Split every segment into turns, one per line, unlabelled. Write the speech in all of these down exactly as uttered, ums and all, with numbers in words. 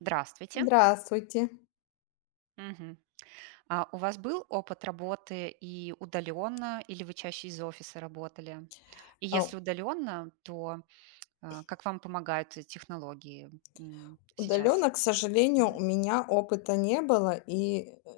Здравствуйте.
Здравствуйте.
Мгм. А у вас был опыт работы и удаленно, или вы чаще из офиса работали? И
А,
если удаленно, то а, как вам помогают э, технологии м, сейчас,
Удаленно, к сожалению, у
Мгм.
меня опыта не было. И, э,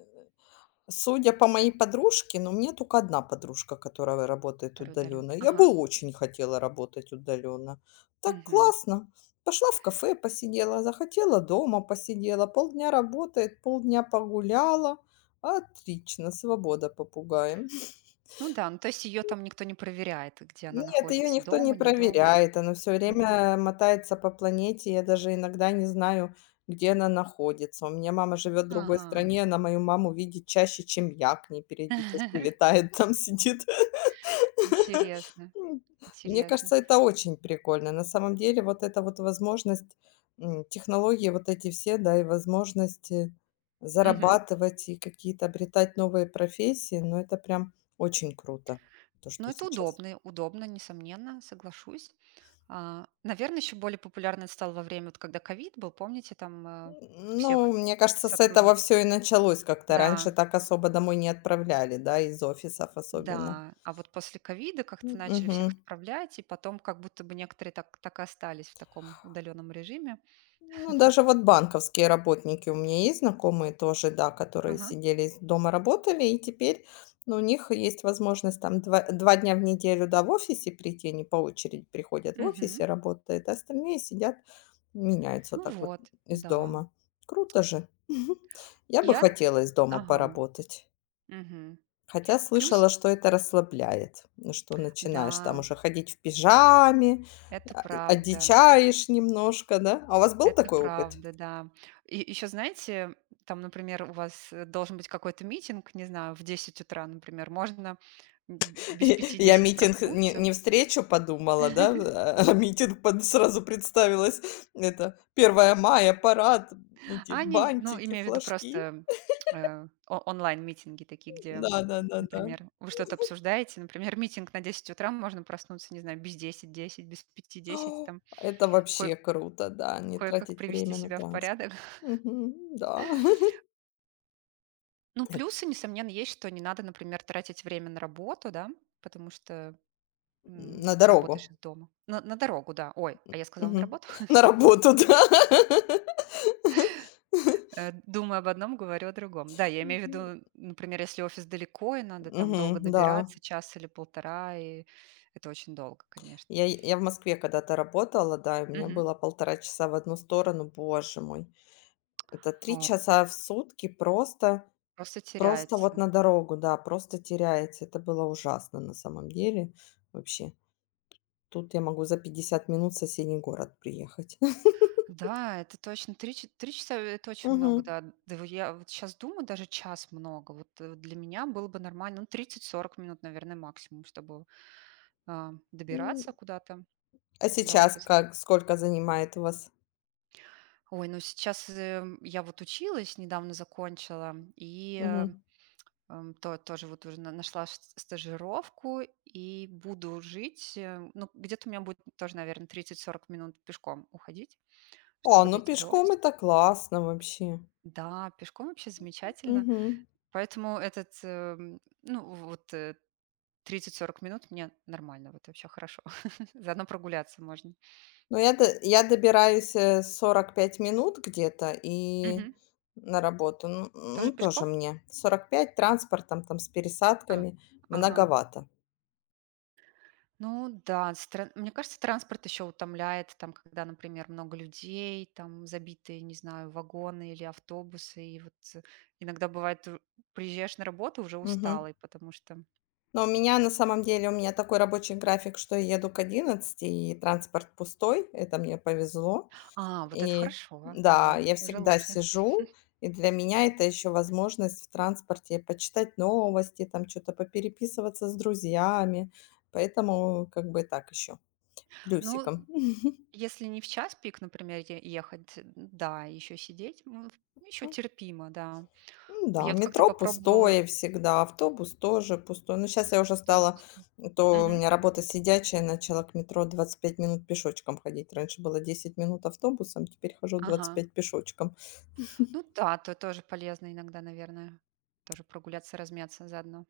судя по моей подружке, но у меня только одна подружка, которая работает
Которые удаленно?
удаленно. Я
Ага.
бы очень хотела работать удаленно. Так
Мгм.
классно! Пошла в кафе посидела, захотела дома посидела, полдня работает, полдня погуляла. Отлично, свобода попугаем.
Ну да, ну то есть ее там никто не проверяет, где она
Нет, ее
находится,
никто не
дома, не дома.
проверяет. Она все
Мгм.
время мотается по планете. Я даже иногда не знаю, где она находится. У меня мама живет в другой
Ага.
стране, она мою маму видит чаще, чем я. К ней периодически летает, там сидит.
Интересно,
М, Мне
интересно.
кажется, это очень прикольно. На самом деле, вот эта вот возможность, м, технологии вот эти все, да, и возможности
Мгм.
зарабатывать и какие-то обретать новые профессии, ну, это прям очень круто, то,
Но
что
это
сейчас.
удобно, удобно, несомненно, соглашусь. А, наверное, еще более популярный стал во время, вот когда ковид был, помните, там э, всех
Ну, мне кажется, с этого
сотрудников.
все и началось как-то. Раньше
Да,
так особо домой не отправляли, да, из офисов особенно.
да. А вот после ковида как-то
М.
начали всех
Мгм.
отправлять, и потом как будто бы некоторые так, так и остались в таком удаленном режиме.
Ну, даже вот банковские работники, у меня есть знакомые тоже, да, которые
Ага.
сидели из дома, работали, и теперь, ну, у них есть возможность там два 2 дня в неделю, да, в офисе прийти, они по очереди приходят в
Мгм.
офисе, работают, а остальные сидят, меняются
Ну
так вот
вот,
из
да.
дома. Круто же. Я бы
Я,
хотела из дома
ага.
поработать.
Мгм.
Хотя
Плюс,
слышала, что это расслабляет, ну, что начинаешь там
да,
уже ходить в пижаме,
это
а, э,
правда.
одичаешь немножко, да? А у вас был
Это
такой опыт?
правда, да. И еще, знаете, там, например, у вас э, должен быть какой-то митинг, не знаю, в десять утра, например, можно м, без
И
пяти
я
десять
митинг не
проснуться.
не встречу подумала, да, а а митинг под сразу представилась. Это первое мая, парад, эти
А не, ну,
бантики,
имею в виду
флажки.
просто э, о- онлайн-митинги такие, где,
Да-да-да-да.
например, вы что-то обсуждаете, например, митинг на десять утра, можно проснуться, не знаю, без десять десять, без пяти десять, там,
Это
кое-
вообще круто, да, не
кое-как
тратить
привести
время на
себя в
транспорт.
порядок.
Мгм, да.
Ну, плюсы, несомненно, есть, что не надо, например, тратить время на работу, да, потому что М,
На
работаешь
дорогу.
из дома. На на дорогу, да. Ой, а я сказала на
Мгм.
работу?
На работу, да.
Э, думаю об одном, говорю о другом. Да, я имею в
Мгм.
виду, например, если офис далеко и надо там долго
Мгм, да.
добираться, час или полтора, и это очень долго, конечно.
Я я в Москве когда-то работала, да, и у меня
Мгм.
было полтора часа в одну сторону. Боже мой, это три
О,
часа в сутки просто
просто
просто вот
теряется.
на дорогу, да, просто теряется. Это было ужасно на самом деле вообще. Тут я могу за пятьдесят минут в соседний город приехать.
Да, это точно. три ч Три часа — это очень много,
Мгм.
да. Да во я вот щас думаю, даже час много. Вот, э, для меня было бы нормально, ну, тридцать-сорок минут, наверное, максимум, чтобы, а,
М,
добираться куда-то
а
до
сейчас
офиса.
как, сколько занимает у вас?
Ой, ну сейчас, эм, я вот училась, недавно закончила, и, э,
Мгм.
эм, то тоже вот уже на нашла ст стажировку и буду жить, э, ну, где-то у меня будет тоже, наверное тридцать сорок минут пешком уходить,
А,
чтобы
ну
дойти до
пешком
офиса.
это классно вообще.
Да, пешком вообще замечательно.
Мгм.
Поэтому этот, эм, ну, вот, э, тридцать-сорок минут мне нормально, вот вообще хорошо. Заодно прогуляться можно.
Ну, я до я добираюсь, э, сорок пять минут где-то и
Мгм.
на работу. Ну
Тоже
ну, тоже
пешком?
мне сорок пять транспортом, там, с
А,
пересадками
ага.
многовато.
Ну да, стра- мне кажется, транспорт еще утомляет, там, когда, например, много людей, там забитые, не знаю, вагоны или автобусы, и вот э, иногда бывает, э, приезжаешь на работу уже
Мгм.
усталый, потому что...
Но у меня, на самом деле, у меня такой рабочий график, что я еду к одиннадцати и транспорт пустой. Это мне повезло.
А, вот это
И
хорошо,
да,
да,
я
уже
всегда
лучше.
сижу, и для меня это еще возможность в транспорте почитать новости, там что то попереписываться с друзьями. Поэтому как бы так еще.
Ну,
Плюсиком.
если не в час пик, например, е- ехать, э, да, еще сидеть, ну, еще
Мгм.
терпимо, да.
Ну
А
да,
я вот как-то
метро
попробовала
пустое всегда, автобус тоже пустой. Но сейчас я уже
тоже...
стала,
пос-
м, то у
Мгм.
меня работа сидячая, начала к метро двадцать пять минут пешочком ходить. Раньше было десять минут автобусом, теперь хожу двадцать
Ага.
пять пешочком.
Ну да, то тоже полезно иногда, наверное, тоже прогуляться, размяться заодно.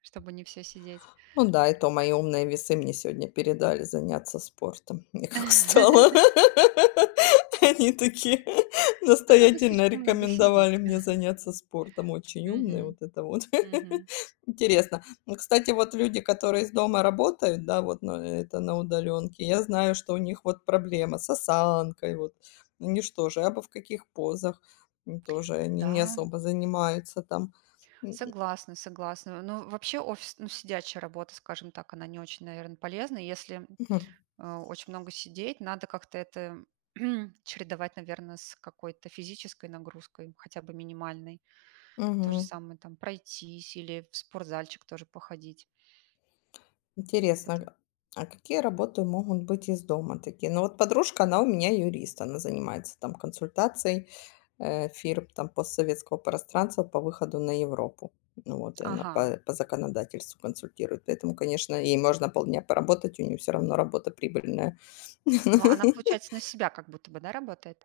Чтобы не все сидеть.
Ну да, это мои умные весы мне сегодня передали заняться спортом. Я как устала. Они такие
Это вы
настоятельно
слишком много
рекомендовали
сидите.
мне заняться спортом. Очень умные,
Мгм,
вот это вот.
мгм.
Интересно. Ну, кстати, вот люди, которые из дома работают, да, вот на- это на удаленке, я знаю, что у них вот проблема с осанкой, вот. Ну, они что же, абы в каких позах, м, тоже они не
Да,
особо занимаются там. М,
согласна, согласна. Ну, вообще офис, ну, сидячая работа, скажем так, она не очень, наверное, полезна. Если,
мгм.
э, очень много сидеть, надо как-то это чередовать, наверное, с какой-то физической нагрузкой, хотя бы минимальной. То же
Мгм.
самое там пройтись или в спортзальчик тоже походить.
Интересно,
Потом.
а какие работы могут быть из дома такие? Ну, вот подружка, она у меня юрист, она занимается там консультацией, э, фирм там постсоветского пространства по выходу на Европу. Ну вот, и она
Ага.
по по законодательству консультирует. Поэтому, конечно, ей можно полдня поработать, у нее все равно работа прибыльная.
Но она, получается, на себя как будто бы, да, работает?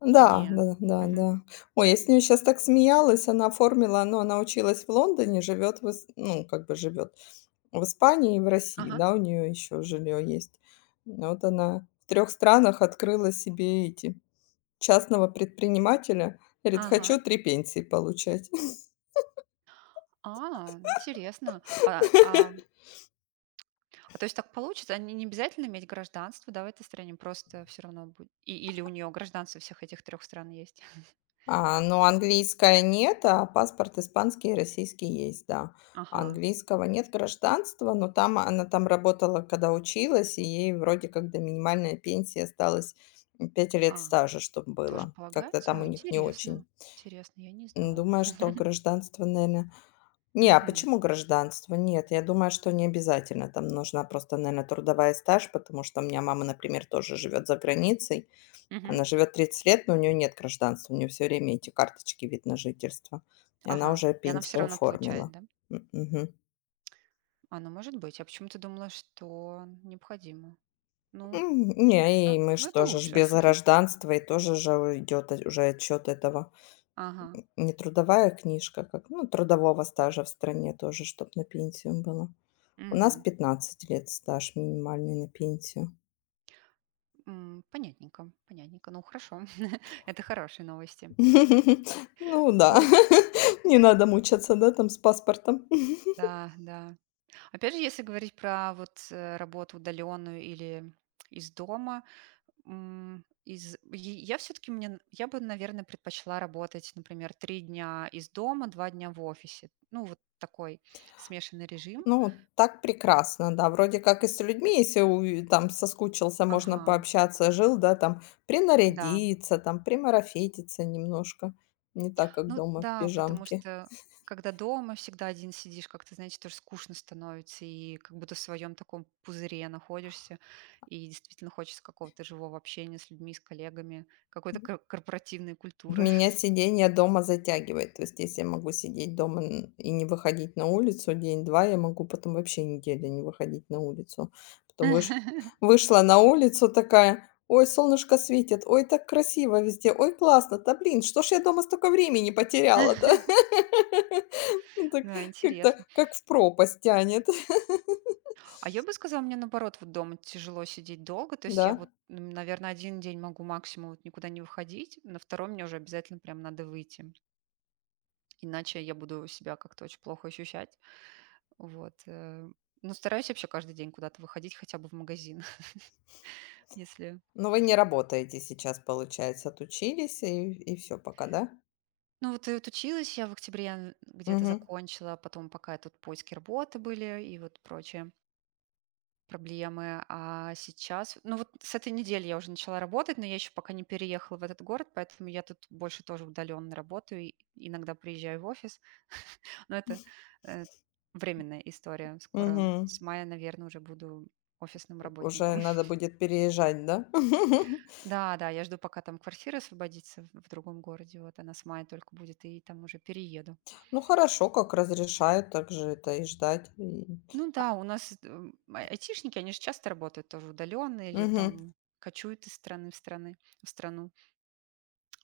Да,
Не.
да, да,
Мгм.
да. Ой, я с ней сейчас так смеялась, она оформила, ну, она училась в Лондоне, живет, ну, как бы живет. В Испании и в России,
Ага,
да, у нее еще жилье есть. Вот она в трех странах открыла себе эти частного предпринимателя. Говорит:
ага.
«Хочу три пенсии получать».
А, интересно. А, а, а то есть так получится, они не, не обязательно иметь гражданство, да, в этой стране, просто все равно будет. И, или у нее гражданство всех этих трех стран есть.
А, ну, английская нет, а паспорт испанский и российский есть, да.
Ага.
Английского нет, гражданства, но там она там работала, когда училась, и ей вроде как до минимальной пенсии осталось, м, лет
А,
стажа, чтобы
тоже
было. Как-то
полагается?
там у
О,
них не
интересно.
очень.
Интересно, я не
М,
знала.
думаю, что гражданство, наверное Не, а
Мгм.
почему гражданство? Нет, я думаю, что не обязательно. Там нужна просто, наверное, трудовая стаж, потому что у меня мама, например, тоже живет за границей.
Мгм.
Она живет тридцать лет, но у нее нет гражданства, у нее все время эти карточки вид на жительство. И она
Ага.
уже
И она все
пенсию
равно получает,
оформила.
да?
М, мгм.
А, ну может быть. Я почему-то думала, что необходимо. Ну,
М, Не,
а,
и мы
ну это
что же тоже ж
лучше.
без гражданства, и тоже же идет уже отчет этого.
Ага.
М, Не трудовая книжка, как, ну, трудового стажа в стране тоже, чтобы на пенсию было. У нас
Мгм.
пятнадцать лет стаж минимальный на пенсию.
М, Понятненько, понятненько. Ну хорошо, это хорошие новости.
Ну
Ну
да,
вот,
не надо мучаться, да, там с паспортом.
да, да. Опять же, если говорить про вот, э, работу удаленную или из дома, м, из е я все таки мне н я бы, наверное, предпочла работать, например, три дня из дома, два дня в офисе. Ну, вот такой смешанный режим.
Ну, вот так прекрасно, да. Вроде как и с людьми, если у там соскучился, можно
Ага,
пообщаться, жил, да, там
да.
принарядиться, там примарафетиться немножко. Не так, как
Ну
дома в
да, потому
пижамке.
что когда дома всегда один сидишь, как-то, знаете, тоже скучно становится, и как будто в своем таком пузыре находишься, и действительно хочется какого-то живого общения с людьми, с коллегами, какой-то кор корпоративной культуры.
Меня сидение дома затягивает. То есть, если я могу сидеть дома н- и не выходить на улицу день-два, я могу потом вообще неделю не выходить на улицу. Потом выш- вышла на улицу такая, ой, солнышко светит, ой, так красиво везде, ой, классно, да блин, что ж я дома столько времени потеряла-то? Ну, так
Да,
как-то
интересно.
как в пропасть тянет.
А я бы сказала, мне наоборот, вот дома тяжело сидеть долго. То есть я вот,
Да.
наверное, один день могу максимум вот никуда не выходить, на второй мне уже обязательно прям надо выйти. Иначе я буду себя как-то очень плохо ощущать. Вот. э. Но стараюсь вообще каждый день куда-то выходить, хотя бы в магазин, если...
Но вы не работаете сейчас, получается, отучились и, и все пока, да?
Ну вот и вот училась я в октябре, а, где-то
Угу.
закончила, а потом пока тут поиски работы были и вот прочее. Проблемы. А сейчас, ну вот с этой недели я уже начала работать, но я еще пока не переехала в этот город, поэтому я тут больше тоже удаленно работаю, и иногда приезжаю в офис. Но это э, временная история. Скоро
Угу.
с мая, наверное, уже буду офисным
Уже
работником.
надо будет переезжать, да?
Да, да, я жду, пока там квартира освободится в в другом городе. Вот она с мая только будет, и там уже перееду.
Ну, хорошо, как разрешают, так же это и ждать. И
Ну да, у нас э, м, ай- айтишники, они же часто работают тоже удаленно или
мгм.
там кочуют из страны в страны, в страну.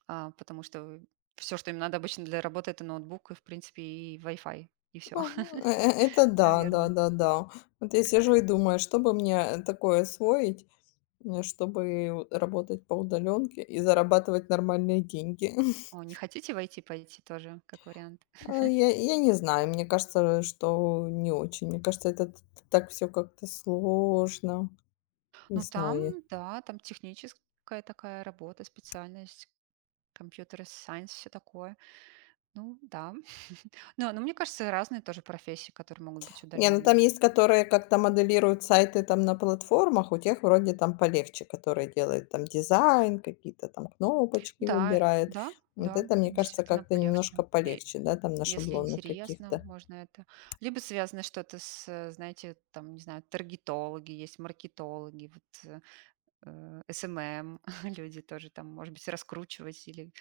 а, потому что все, что им надо обычно для работы, это ноутбук и, в принципе, и Wi-Fi, и
Ну,
все,
э э это да,
наверное.
да-да-да. Вот я сижу и думаю, что бы мне такое освоить, э, чтобы у- работать по удаленке и зарабатывать нормальные деньги.
О, не хотите войти, пойти тоже, как вариант?
А, я я не знаю, мне кажется, что не очень. Мне кажется, это т так все как-то сложно. Не
Ну,
знаю.
там, да, там техническая такая работа, специальность, компьютер сайенс, все такое. Ну, да. Но, но мне кажется, разные тоже профессии, которые могут быть
Не, ну там
удаленными.
есть, которые как-то моделируют сайты там на платформах, у тех вроде там полегче, которые делают там дизайн, какие-то там кнопочки
Да,
выбирают.
да,
Вот
да,
это,
и
мне кажется,
действительно
как-то
полегче.
немножко
Я-
полегче, да, там на
Если
шаблонных
интересно,
каких-то.
можно это. Либо связано что-то с, э, знаете, там, не знаю, таргетологи есть, маркетологи, вот э, S M M, люди тоже там, может быть, раскручивать или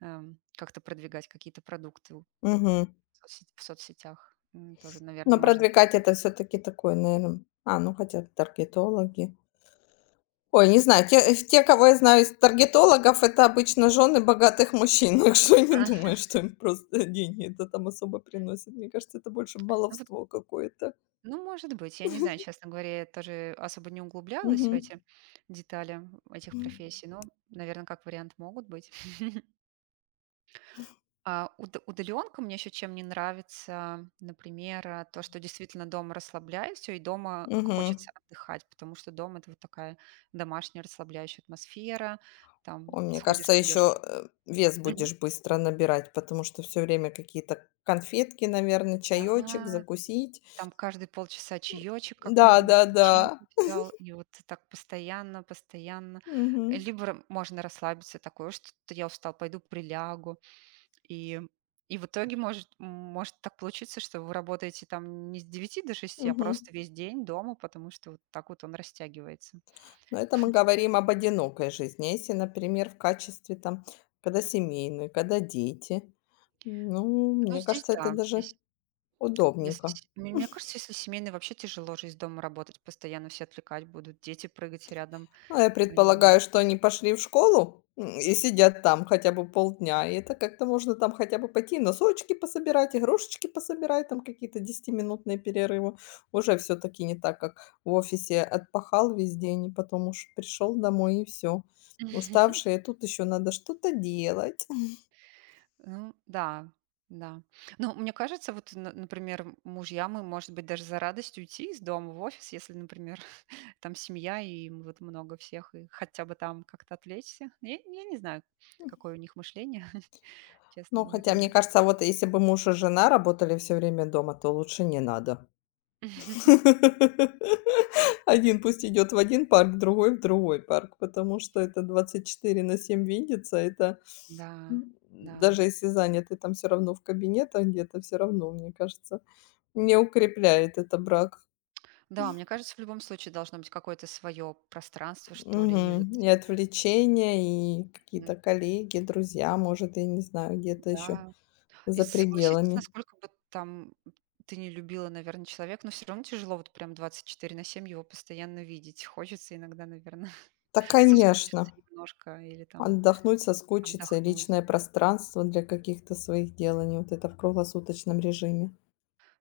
эм, как-то продвигать какие-то продукты у-
Мгм.
в соцсет- в соцсетях. М, Тоже, наверное,
Но
может быть.
продвигать это все-таки такое, наверное. А, ну хотя таргетологи. Ой, не знаю, те, э, те, кого я знаю из таргетологов, это обычно жены богатых мужчин. Так что я не думаю, что им просто деньги это там особо приносит. Мне кажется, это больше
Ну, вот,
баловство какое-то.
ну, может быть, я не знаю, честно говоря, я тоже особо не углублялась
Мгм.
в эти детали этих
М.
профессий, но, наверное, как вариант могут быть. А, уд удаленка мне еще чем не нравится, например, э, то, что действительно дома расслабляюсь, и дома
Мгм.
хочется отдыхать, потому что дом- это вот такая домашняя расслабляющая атмосфера. Там
О, мне
сходишь,
кажется,
наешь ч.
еще, э, вес
Мгм.
будешь быстро набирать, потому что все время какие-то конфетки, наверное, чаечек,
Да,
закусить.
там каждые полчаса чаечек какой-нибудь,
Да-да-да.
печеньку взял, и вот так постоянно постоянно.
Мгм.
Либо р можно расслабиться, такое: что я устал, пойду прилягу. И, и в итоге может, может так получиться, что вы работаете там не с девяти до шести, а
Мгм.
просто весь день дома, потому что вот так вот он растягивается.
Но это мы говорим об одинокой жизни. А если, например, в качестве там, когда семейные, когда дети, ну,
Ну,
мне
здесь
кажется, это
да,
даже
здесь если,
удобненько.
с- мне мне кажется, если семейный, вообще тяжело же из дома работать, постоянно все отвлекать будут, дети прыгать рядом,
А я
э, не знаю.
предполагаю, что они пошли в школу, м, и сидят там хотя бы полдня. И это как-то можно там хотя бы пойти носочки пособирать, игрушечки пособирать, там какие-то десятиминутные перерывы. Уже все таки не так, как в офисе отпахал весь день, и потом уж пришел домой и все. Уставший, и тут еще надо что-то делать.
Ну да, да. Ну, мне кажется, вот, на- например, м- мужья, мы, может быть, даже за радостью уйти из дома в офис, если, например, там семья и м- вот много всех, и хотя бы там как-то отвлечься. Я, я не знаю, какое у них мышление, честно
Ну,
говоря.
хотя, мне
Но.
кажется, вот если бы муж и жена работали все время дома, то лучше не надо. Один пусть идет в один парк, другой в другой парк, потому что это двадцать четыре на семь видеться. Это,
Да,
м,
да.
даже если заняты там все равно в кабинетах где-то, все равно, мне кажется, не укрепляет это брак.
Да, мне кажется, в любом случае должно быть какое-то свое пространство, что ли. И вот,
Мгм. И отвлечения, и
м,
какие-то коллеги, друзья, может, я не знаю, где-то еще
да. И
за
согласитесь,
пределами.
насколько бы там ты не любила, наверное, человека, но все равно тяжело вот прям двадцать четыре на семь его постоянно видеть. Хочется иногда, наверное,
Да,
соскучиться
конечно,
немножко или там
отдохнуть, соскучиться и
отдохнуть.
личное пространство для каких-то своих деланий, вот это в круглосуточном режиме.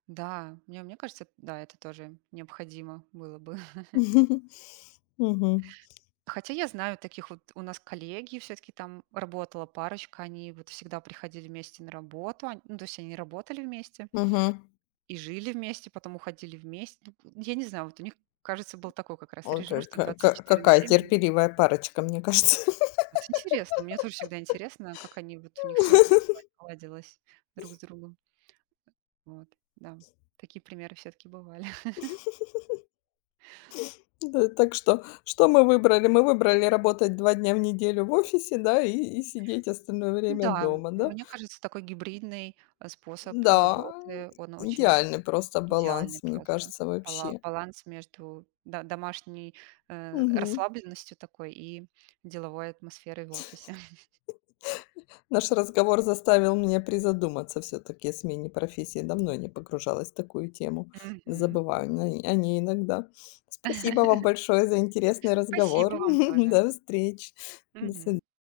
Да, мне мне кажется, да, это тоже необходимо было бы.
Мгм. Мгм.
Хотя я знаю таких вот у нас коллеги все таки там работала парочка, они вот всегда приходили вместе на работу, они ну, то есть они работали вместе
Мгм.
и жили вместе, потом уходили вместе. Ну, я не знаю, вот у них, кажется, был такой как раз
Ой, ка
режим, что
ка ка
двадцать четыре на
какая
семь
терпеливая парочка, мне кажется.
Вот интересно, мне тоже всегда интересно, как они, вот у них все сла друг с другом. Вот, да, такие примеры все-таки бывали.
Да, так что что мы выбрали? Мы выбрали работать два дня в неделю в офисе, да, и и сидеть остальное время
да, м
дома, да?
мне кажется, такой гибридный, э, способ
Да,
работы, он очень
идеальный просто
идеальный
баланс, мне
просто.
кажется,
Бала
вообще.
баланс между да домашней, э,
Мгм.
расслабленностью такой и деловой атмосферой в офисе.
Наш разговор заставил меня призадуматься все таки о смене профессии. Давно я не погружалась в такую тему.
Мгм.
Забываю на о ней иногда. Спасибо вам большое за интересный разговор.
Спасибо вам тоже.
До встречи. До
Мгм.
свид